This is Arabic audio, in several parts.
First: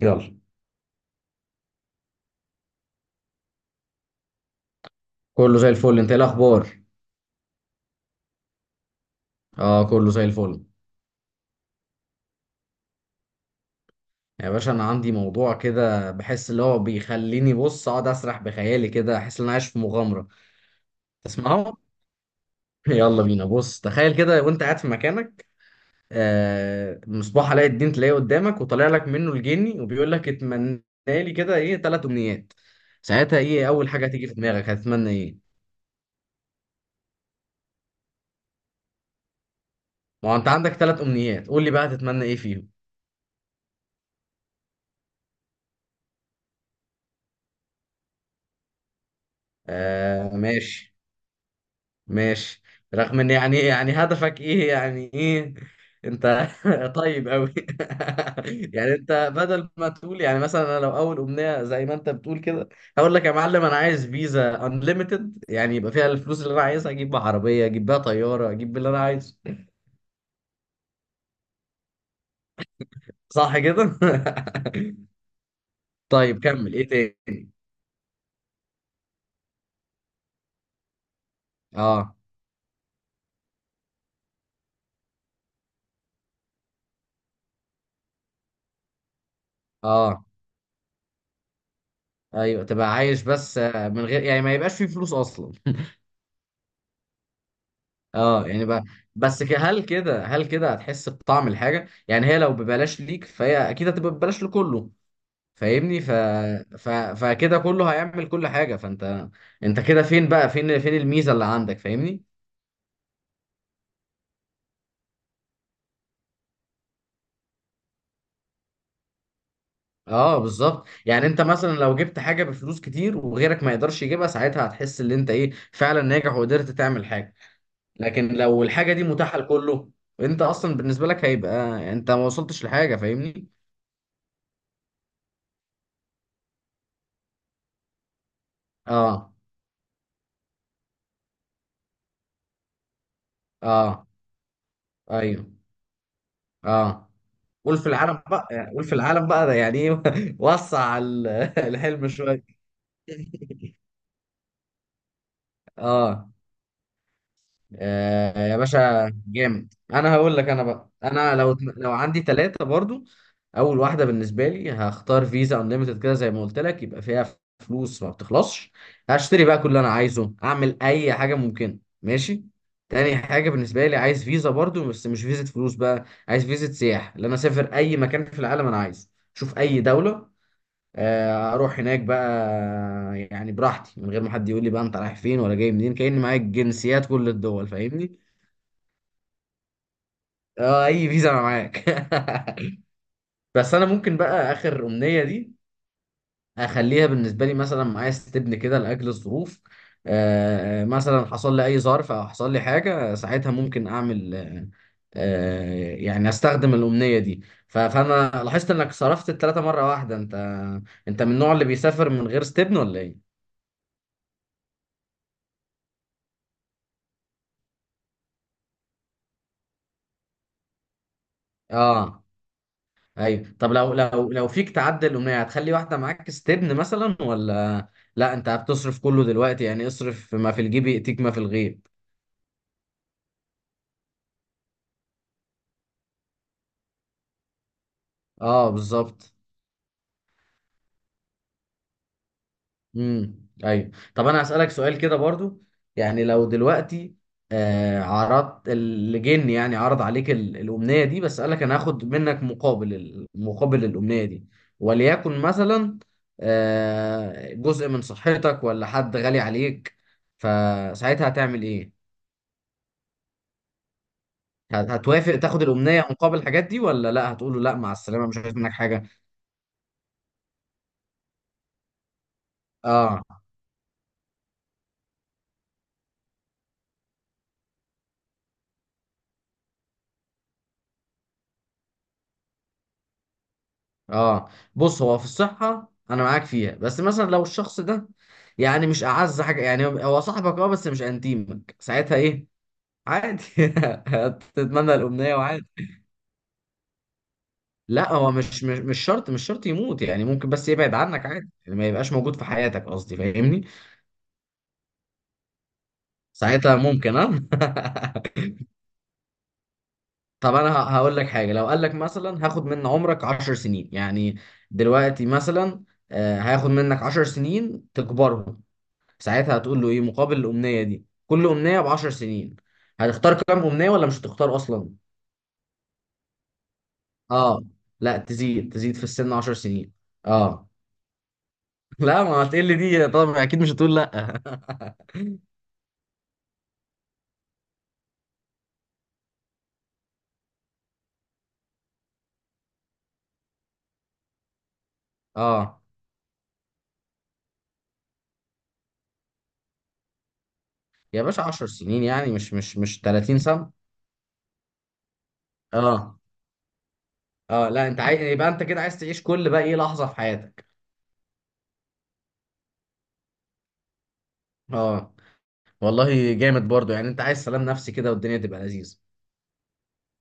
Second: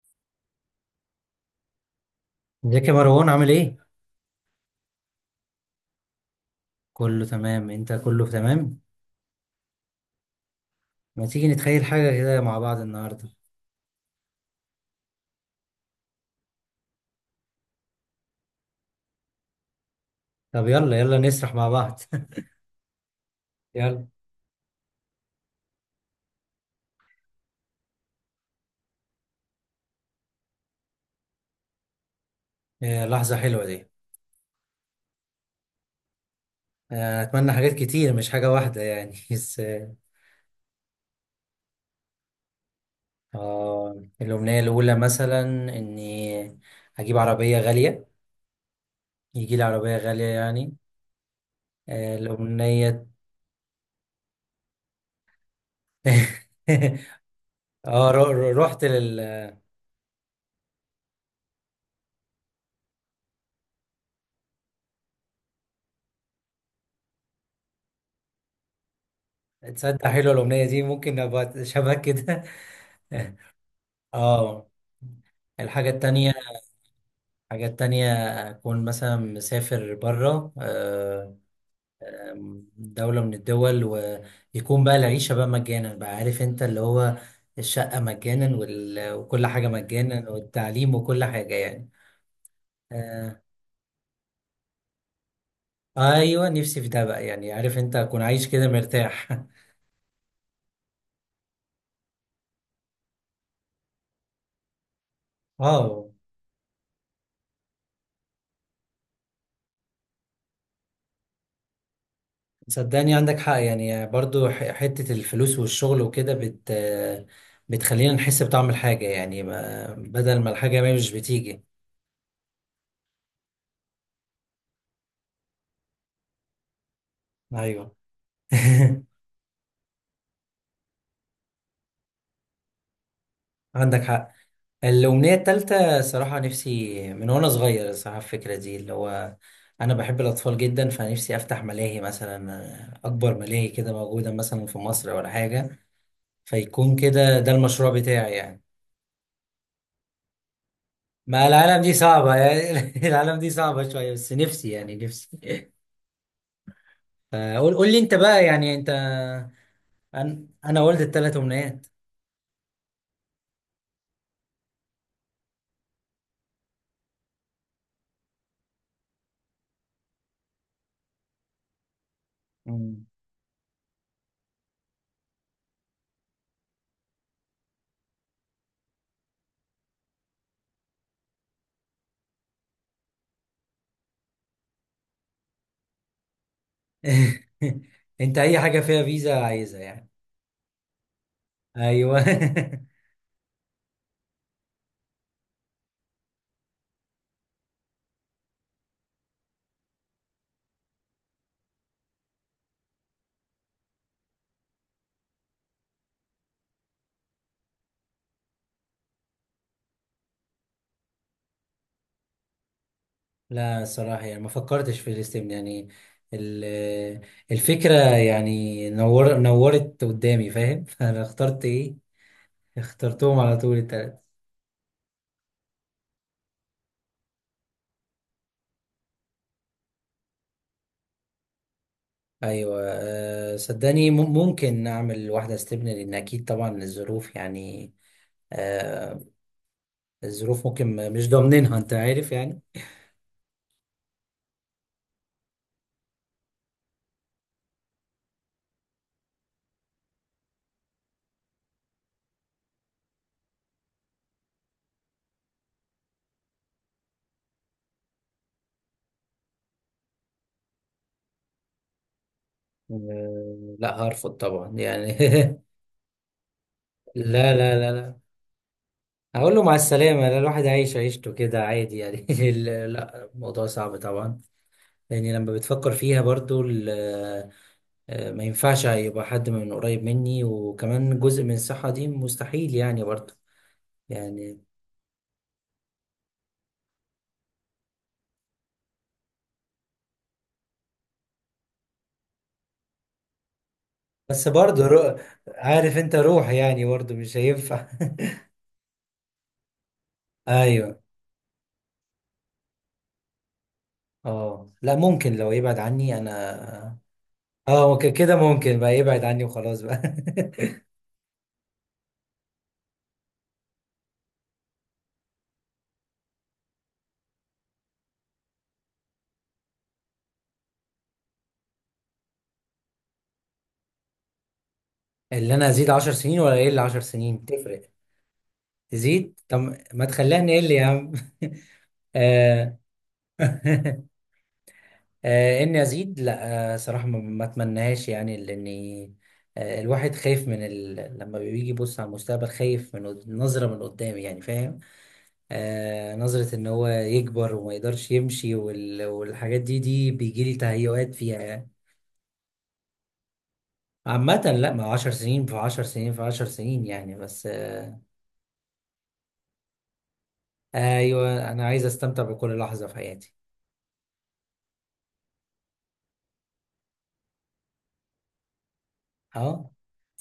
يلا. ازيك يا مروان عامل ايه؟ كله زي الفل، انت ايه الاخبار؟ كله تمام، انت كله تمام؟ اه كله زي الفل. ما تيجي نتخيل حاجة كده مع بعض النهاردة. يا باشا، انا عندي موضوع كده بحس اللي هو بيخليني بص اقعد اسرح بخيالي كده، احس ان انا عايش في مغامره. طب يلا نسرح مع تسمعه؟ بعض. يلا بينا، بص يلا. تخيل كده وانت قاعد في مكانك. مصباح علاء الدين تلاقيه قدامك وطالع لك منه الجني وبيقول لك اتمنى لي كده ايه، ثلاث امنيات. آه، لحظة ساعتها حلوة ايه اول دي. حاجه هتيجي في دماغك، هتتمنى ايه؟ آه، اتمنى حاجات كتير مش حاجة واحدة يعني. بس ما هو انت عندك ثلاث امنيات، قول لي بقى هتتمنى ايه فيهم؟ آه، الأمنية الأولى مثلا اني اجيب عربية غالية، يجي لي عربية غالية يعني. ماشي. آه، ماشي. الأمنية. رغم ان يعني هدفك ايه، يعني ايه؟ انت طيب قوي. رحت يعني لل. انت بدل ما تقول يعني مثلا، انا لو اول امنيه زي ما انت بتقول كده، هقول لك يا معلم انا عايز فيزا انليميتد، يعني يبقى فيها الفلوس اللي انا عايزها، اجيب بيها عربيه، اجيب بيها طياره، اجيب باللي انا عايزه. تصدق حلوة الأمنية دي، ممكن ابقى شبه كده. صح كده. اه. الحاجة التانية، طيب، كمل ايه تاني؟ حاجات تانية، أكون مثلا مسافر برا، اه. دولة من الدول، ويكون بقى العيشة بقى مجانا بقى، عارف أنت اللي هو الشقة مجانا وكل حاجة اه. مجانا والتعليم وكل حاجة يعني. ايوه، تبقى عايش آه، بس من غير يعني ما يبقاش فيه فلوس اصلا. أيوة، نفسي في ده بقى يعني، عارف أنت، أكون عايش اه يعني كده بقى. مرتاح. بس هل كده هتحس بطعم الحاجه، يعني هي لو ببلاش ليك فهي اكيد هتبقى ببلاش لكله. فاهمني. أه فكده كله هيعمل كل حاجه، فانت، انت كده فين بقى، فين الميزه اللي عندك؟ فاهمني. صدقني عندك حق يعني، برضو حتة الفلوس والشغل وكده بتخلينا نحس بطعم الحاجة يعني، بدل اه ما الحاجة بالظبط، ما مش يعني انت بتيجي. مثلا لو جبت حاجه بفلوس كتير وغيرك ما يقدرش يجيبها، ساعتها هتحس ان انت ايه، فعلا ناجح وقدرت تعمل حاجه. أيوة. لكن لو الحاجه دي متاحه لكله، انت اصلا بالنسبه لك هيبقى، انت ما وصلتش لحاجه. فاهمني. عندك حق. الأمنية التالتة، صراحة نفسي من وأنا صغير، صراحة الفكرة دي اللي اه. هو أنا بحب الأطفال جدا، فنفسي أفتح ملاهي مثلا، أكبر ملاهي كده اه. موجودة مثلا في مصر ولا ايوه. حاجة، فيكون اه. كده ده قول في المشروع العالم بتاعي بقى، يعني. يعني قول في العالم بقى ده يعني ايه. وسع ما العالم دي الحلم صعبة شويه. يعني. العالم دي صعبة شوية، بس نفسي يعني، نفسي. اه. فقول، قول لي أنت بقى، يا يعني أنت. باشا جامد، انا هقول أنا لك انا أنا بقى، ولد انا التلات لو أمنيات. عندي ثلاثه برضو، اول واحده بالنسبه لي هختار فيزا انليمتد كده زي ما قلت لك، يبقى فيها فلوس ما بتخلصش. هشتري بقى كل اللي انا عايزه، اعمل اي حاجه ممكنه. ماشي. تاني حاجه بالنسبه لي عايز فيزا برضو، بس مش فيزا فلوس بقى، عايز فيزا سياحه اللي انا اسافر اي مكان في العالم انا عايزه. شوف اي دوله. اروح هناك بقى، يعني براحتي، من غير ما حد يقول لي بقى انت رايح فين ولا جاي منين، كأني معايا جنسيات كل الدول. فاهمني. أنت أي حاجة فيها فيزا عايزها يعني. اه، اي فيزا انا معاك. أيوه. بس انا ممكن بقى اخر امنية دي اخليها بالنسبة لي مثلا، معايا استبن كده لاجل الظروف. مثلا حصل لي اي ظرف او حصل لي حاجة، ساعتها ممكن اعمل يعني استخدم الامنية دي. فانا لاحظت انك صرفت الثلاثة مرة واحدة، انت، انت من النوع اللي بيسافر من غير استبن ولا ايه؟ لا الصراحة يعني ما فكرتش في الاستبن يعني. ال- الفكرة يعني، نور، نورت قدامي، فاهم؟ فأنا اخترت إيه، اه. اخترتهم ايوه. على طب طول لو التلاتة. فيك تعدل الاغنيه هتخلي واحده معاك استبن مثلا، ولا لا انت هتصرف كله دلوقتي، يعني اصرف ما في الجيب ياتيك ما في الغيب. أيوة. أه صدقني ممكن أعمل واحدة استبن، لأن أكيد طبعا الظروف يعني. اه أه. بالظبط. الظروف ممكن مش ضامنينها، أنت عارف يعني. ايوه، طب انا هسالك سؤال كده برضو. يعني لو دلوقتي عرضت اللي جن يعني عرض عليك الامنيه دي، بس قالك انا هاخد منك مقابل مقابل الامنيه دي، وليكن مثلا جزء من صحتك، ولا حد غالي عليك، فساعتها هتعمل ايه؟ أه لا، هرفض طبعا يعني. هتوافق تاخد الأمنية مقابل الحاجات دي، ولا لا هتقول لا له لا لا لا مع لا، السلامة مش عايز منك حاجة؟ هقول له مع السلامة، لا الواحد عايش عيشته كده عادي يعني. اه. لا الموضوع صعب طبعا، لأني لما بتفكر فيها برضو آه، ما ينفعش يبقى حد من قريب مني، وكمان جزء من الصحة دي مستحيل يعني برضو اه. يعني. بص هو في الصحة أنا معاك فيها، بس مثلا لو الشخص ده يعني مش أعز حاجة، يعني هو هو صاحبك اه، بس مش أنتيمك، ساعتها إيه، عادي. بس برضو هتتمنى رو... الأمنية وعادي. عارف انت، روح يعني برضو مش هينفع. لا هو مش شرط، يموت يعني، ممكن بس يبعد ايوه. عنك، عادي يعني ما يبقاش موجود في حياتك، قصدي فاهمني. اه لا، ممكن لو يبعد عني انا. ساعتها ممكن اه. اه ممكن كده، ممكن بقى يبعد عني وخلاص بقى. طب انا هقول لك حاجه، لو قال لك مثلا هاخد من عمرك 10 سنين يعني، دلوقتي مثلا، هاخد منك 10 سنين تكبرهم، ساعتها هتقول له ايه مقابل الامنيه دي، كل امنيه ب 10 سنين، هتختار كام امنيه ولا مش هتختار اصلا؟ اللي انا ازيد عشر سنين، ولا اقل عشر سنين اه تفرق؟ لا، تزيد في السن تزيد 10 طب، سنين. ما تخليها اه. نقل يا عم. لا ما هتقل آه. دي طبعا، اكيد مش هتقول لا. آه، اني ازيد، لا آه، صراحه ما اتمناهاش يعني، لاني آه، الواحد خايف من لما بيجي يبص على المستقبل، خايف من نظره من قدام يعني، فاهم؟ اه آه نظره ان هو يكبر وما يقدرش يمشي والحاجات دي، دي بيجي لي تهيؤات يا فيها باشا، 10 يعني. سنين يعني، مش 30 سنه. عامة لا، ما هو 10 سنين في 10 سنين اه. في 10 سنين يعني، بس اه لا، آه. انت عايز يبقى انت كده عايز تعيش كل بقى ايه لحظه في حياتك. ايوه انا عايز استمتع بكل لحظة في حياتي. اه والله جامد برضو، يعني انت عايز سلام نفسي كده والدنيا تبقى لذيذة. اه،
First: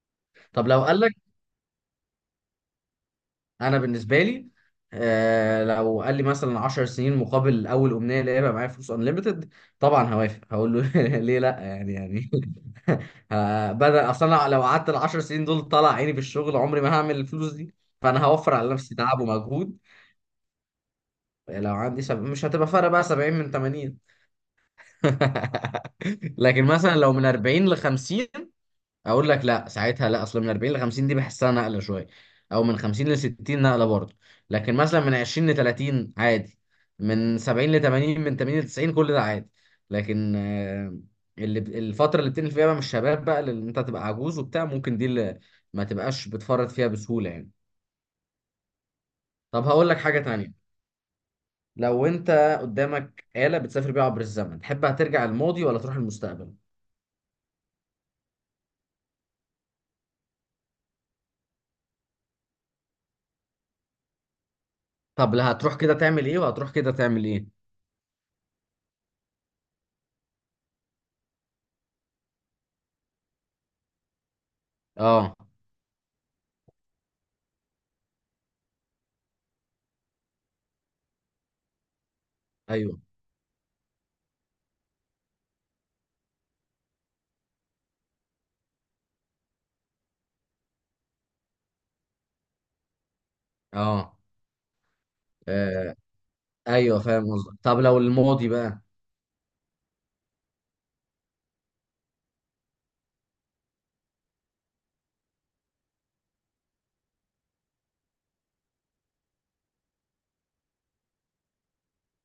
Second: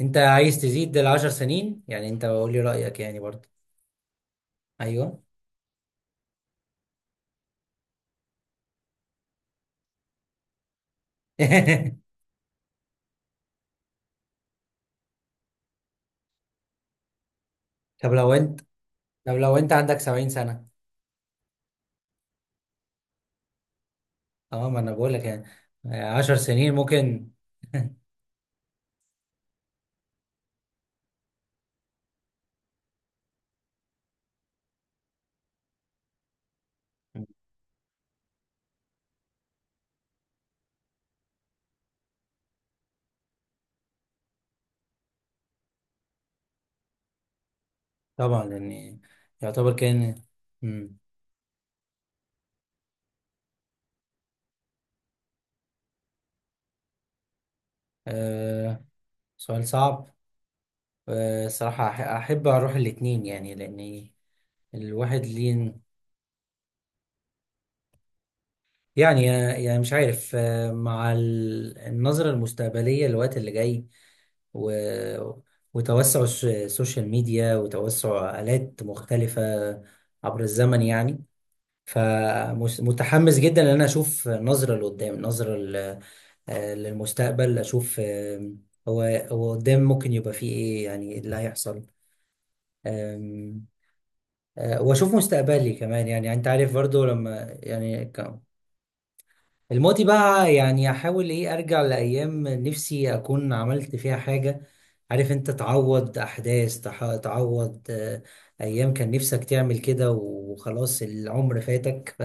انت عايز طب لو تزيد قال ال لك، 10 سنين يعني، انت قول لي رأيك يعني برضه. انا بالنسبة لي، ايوه. لو قال لي مثلا 10 سنين مقابل اول امنية اللي هيبقى معايا فلوس انليمتد، طبعا هوافق، هقول له، ليه لا يعني، بدل اصلا، أنا لو قعدت ال 10 سنين دول طلع عيني في الشغل عمري ما هعمل الفلوس دي، طب فانا لو هوفر انت، على نفسي تعب طب لو انت ومجهود. عندك 70 سنة؟ لو عندي مش هتبقى فرق بقى، 70 من 80. اه ما انا بقول لك يعني، آه، 10 لكن سنين مثلا لو من ممكن. 40 ل 50، اقول لك لا، ساعتها لا، اصل من 40 ل 50 دي بحسها نقله شويه، او من 50 ل 60، نقله برضه. لكن مثلا من 20 ل 30 عادي، من 70 ل 80، من 80 ل 90، كل ده عادي. لكن اللي الفتره اللي بتنقل فيها بقى من الشباب بقى، اللي انت تبقى عجوز وبتاع ممكن، دي اللي ما تبقاش بتفرط فيها بسهوله يعني. طبعا يعني، طب يعتبر هقول لك حاجه كان. تانية، مم. لو انت قدامك آلة بتسافر بيها عبر الزمن، تحب هترجع الماضي ولا تروح المستقبل؟ آه، سؤال صعب. آه صراحة أحب أروح الاتنين يعني، لأن الواحد طب لا، ليه هتروح كده تعمل ايه، وهتروح كده تعمل ايه؟ يعني، يعني مش عارف آه، مع النظرة المستقبلية للوقت اللي جاي و... اه. وتوسع السوشيال ميديا، وتوسع آلات مختلفة عبر الزمن يعني. ايوه. فمتحمس جدا ان انا اشوف نظره لقدام، نظره آه، للمستقبل، اشوف آه، هو هو قدام ممكن يبقى فيه ايه يعني، إيه اللي هيحصل، آم، اه. آه، واشوف مستقبلي آه كمان يعني، انت عارف ايوه برضو فاهم قصدك. لما طب لو يعني الماضي بقى، الماضي بقى يعني احاول ايه، ارجع لايام نفسي اكون عملت فيها حاجه، عارف انت، تعوض احداث، تعوض آه، ايام كان نفسك تعمل كده وخلاص العمر فاتك ف-.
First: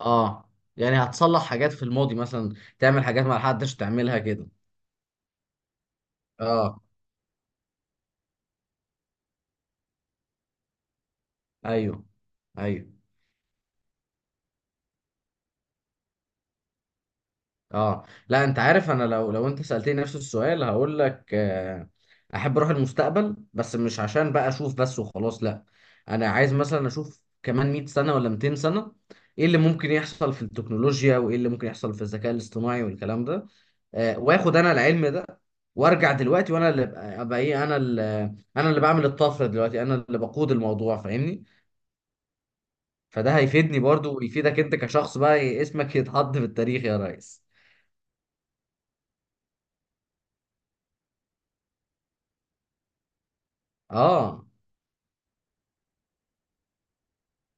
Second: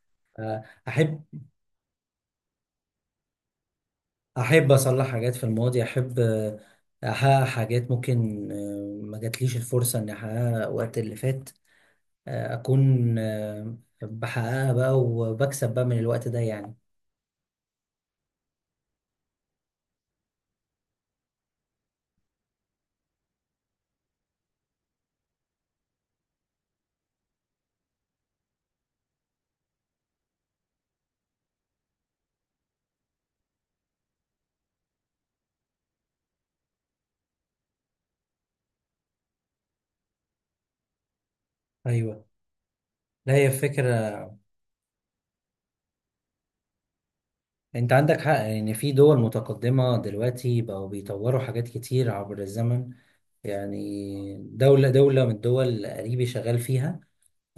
اه، آه، يعني هتصلح حاجات في الماضي مثلا، تعمل حاجات ما حدش تعملها كده؟ احب اصلح حاجات في الماضي، احب آه، اه. احقق حاجات ممكن آه، ما جاتليش الفرصه اني احققها وقت اللي فات، ايوه. آه، ايوه. اكون آه، بحققها بقى، وبكسب بقى من الوقت ده يعني. اه لا، انت عارف انا لو انت سألتني نفس السؤال هقول لك، احب اروح المستقبل، بس مش عشان بقى اشوف بس وخلاص لا، انا عايز مثلا اشوف كمان 100 سنة ولا 200 سنة، ايه اللي ممكن يحصل في التكنولوجيا وايه اللي ممكن يحصل في الذكاء الاصطناعي والكلام ده، واخد انا العلم ده، وارجع دلوقتي وانا اللي أبقى ايه، انا اللي، انا اللي بعمل الطفرة دلوقتي، انا اللي بقود الموضوع. فاهمني. ايوه لا، فده هي هيفيدني برضو فكره، ويفيدك انت كشخص بقى إيه، اسمك يتحط في التاريخ يا ريس. انت عندك حق ان في دول متقدمه دلوقتي بقوا بيطوروا حاجات كتير عبر الزمن يعني. اه. دوله من الدول قريبي شغال فيها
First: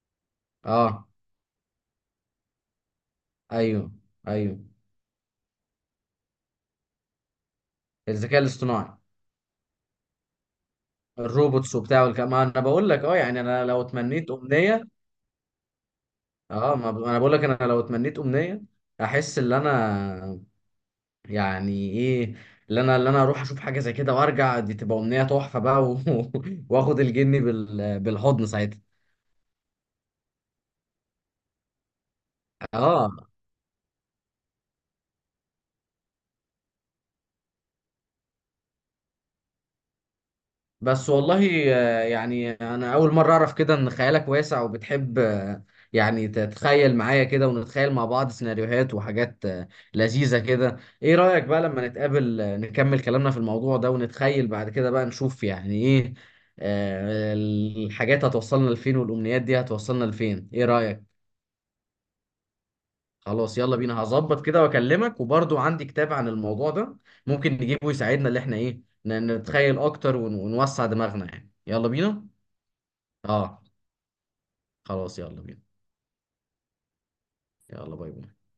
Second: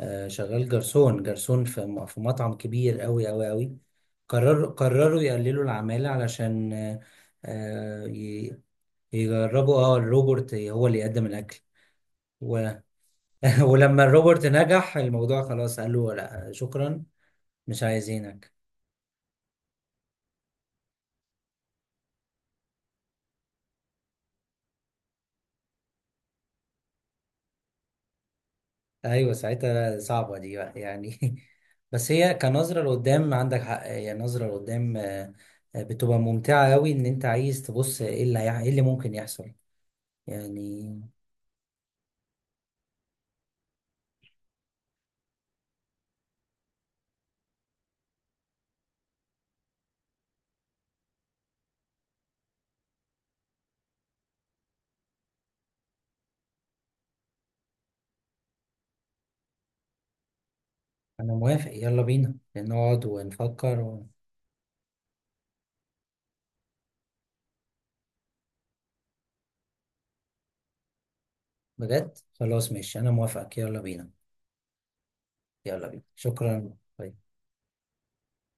آه، شغال اه. جرسون في في مطعم كبير قوي. ايوه. ايوه. قرروا يقللوا العمالة، علشان آه، آه، الذكاء الاصطناعي، يجربوا اه الروبوت هو اللي يقدم الأكل الروبوتس وبتاع والكلام، ما انا و- بقول لك اه يعني، انا لو ولما اتمنيت الروبوت امنيه، نجح الموضوع خلاص، قال له لا اه ما شكرا، انا بقول لك، انا لو مش اتمنيت عايزينك. امنيه، احس ان انا، يعني ايه، اللي انا اروح اشوف حاجه زي كده وارجع، دي تبقى امنيه تحفه بقى واخد الجني بالحضن ساعتها. ايوه ساعتها صعبة دي بقى يعني. بس هي كنظرة اه لقدام، عندك حق، هي نظرة لقدام آه، آه، بتبقى ممتعة قوي، ان انت عايز تبص ايه ايه اللي ممكن يحصل يعني. بس والله، يعني انا اول مره اعرف كده ان خيالك واسع وبتحب يعني تتخيل معايا كده ونتخيل مع بعض سيناريوهات وحاجات لذيذه كده. ايه رايك بقى لما نتقابل نكمل كلامنا في الموضوع ده، ونتخيل بعد كده بقى نشوف يعني ايه، الحاجات هتوصلنا لفين والامنيات دي هتوصلنا لفين، ايه رايك؟ انا موافق، يلا بينا نقعد خلاص يلا ونفكر بينا، هظبط كده واكلمك، وبرضو عندي كتاب عن الموضوع ده ممكن نجيبه يساعدنا، اللي احنا ايه نتخيل اكتر ونوسع دماغنا، يعني يلا بجد بينا. خلاص ماشي، انا موافقك، اه يلا بينا. خلاص، يلا بينا. يلا بينا، شكرا. يلا باي باي.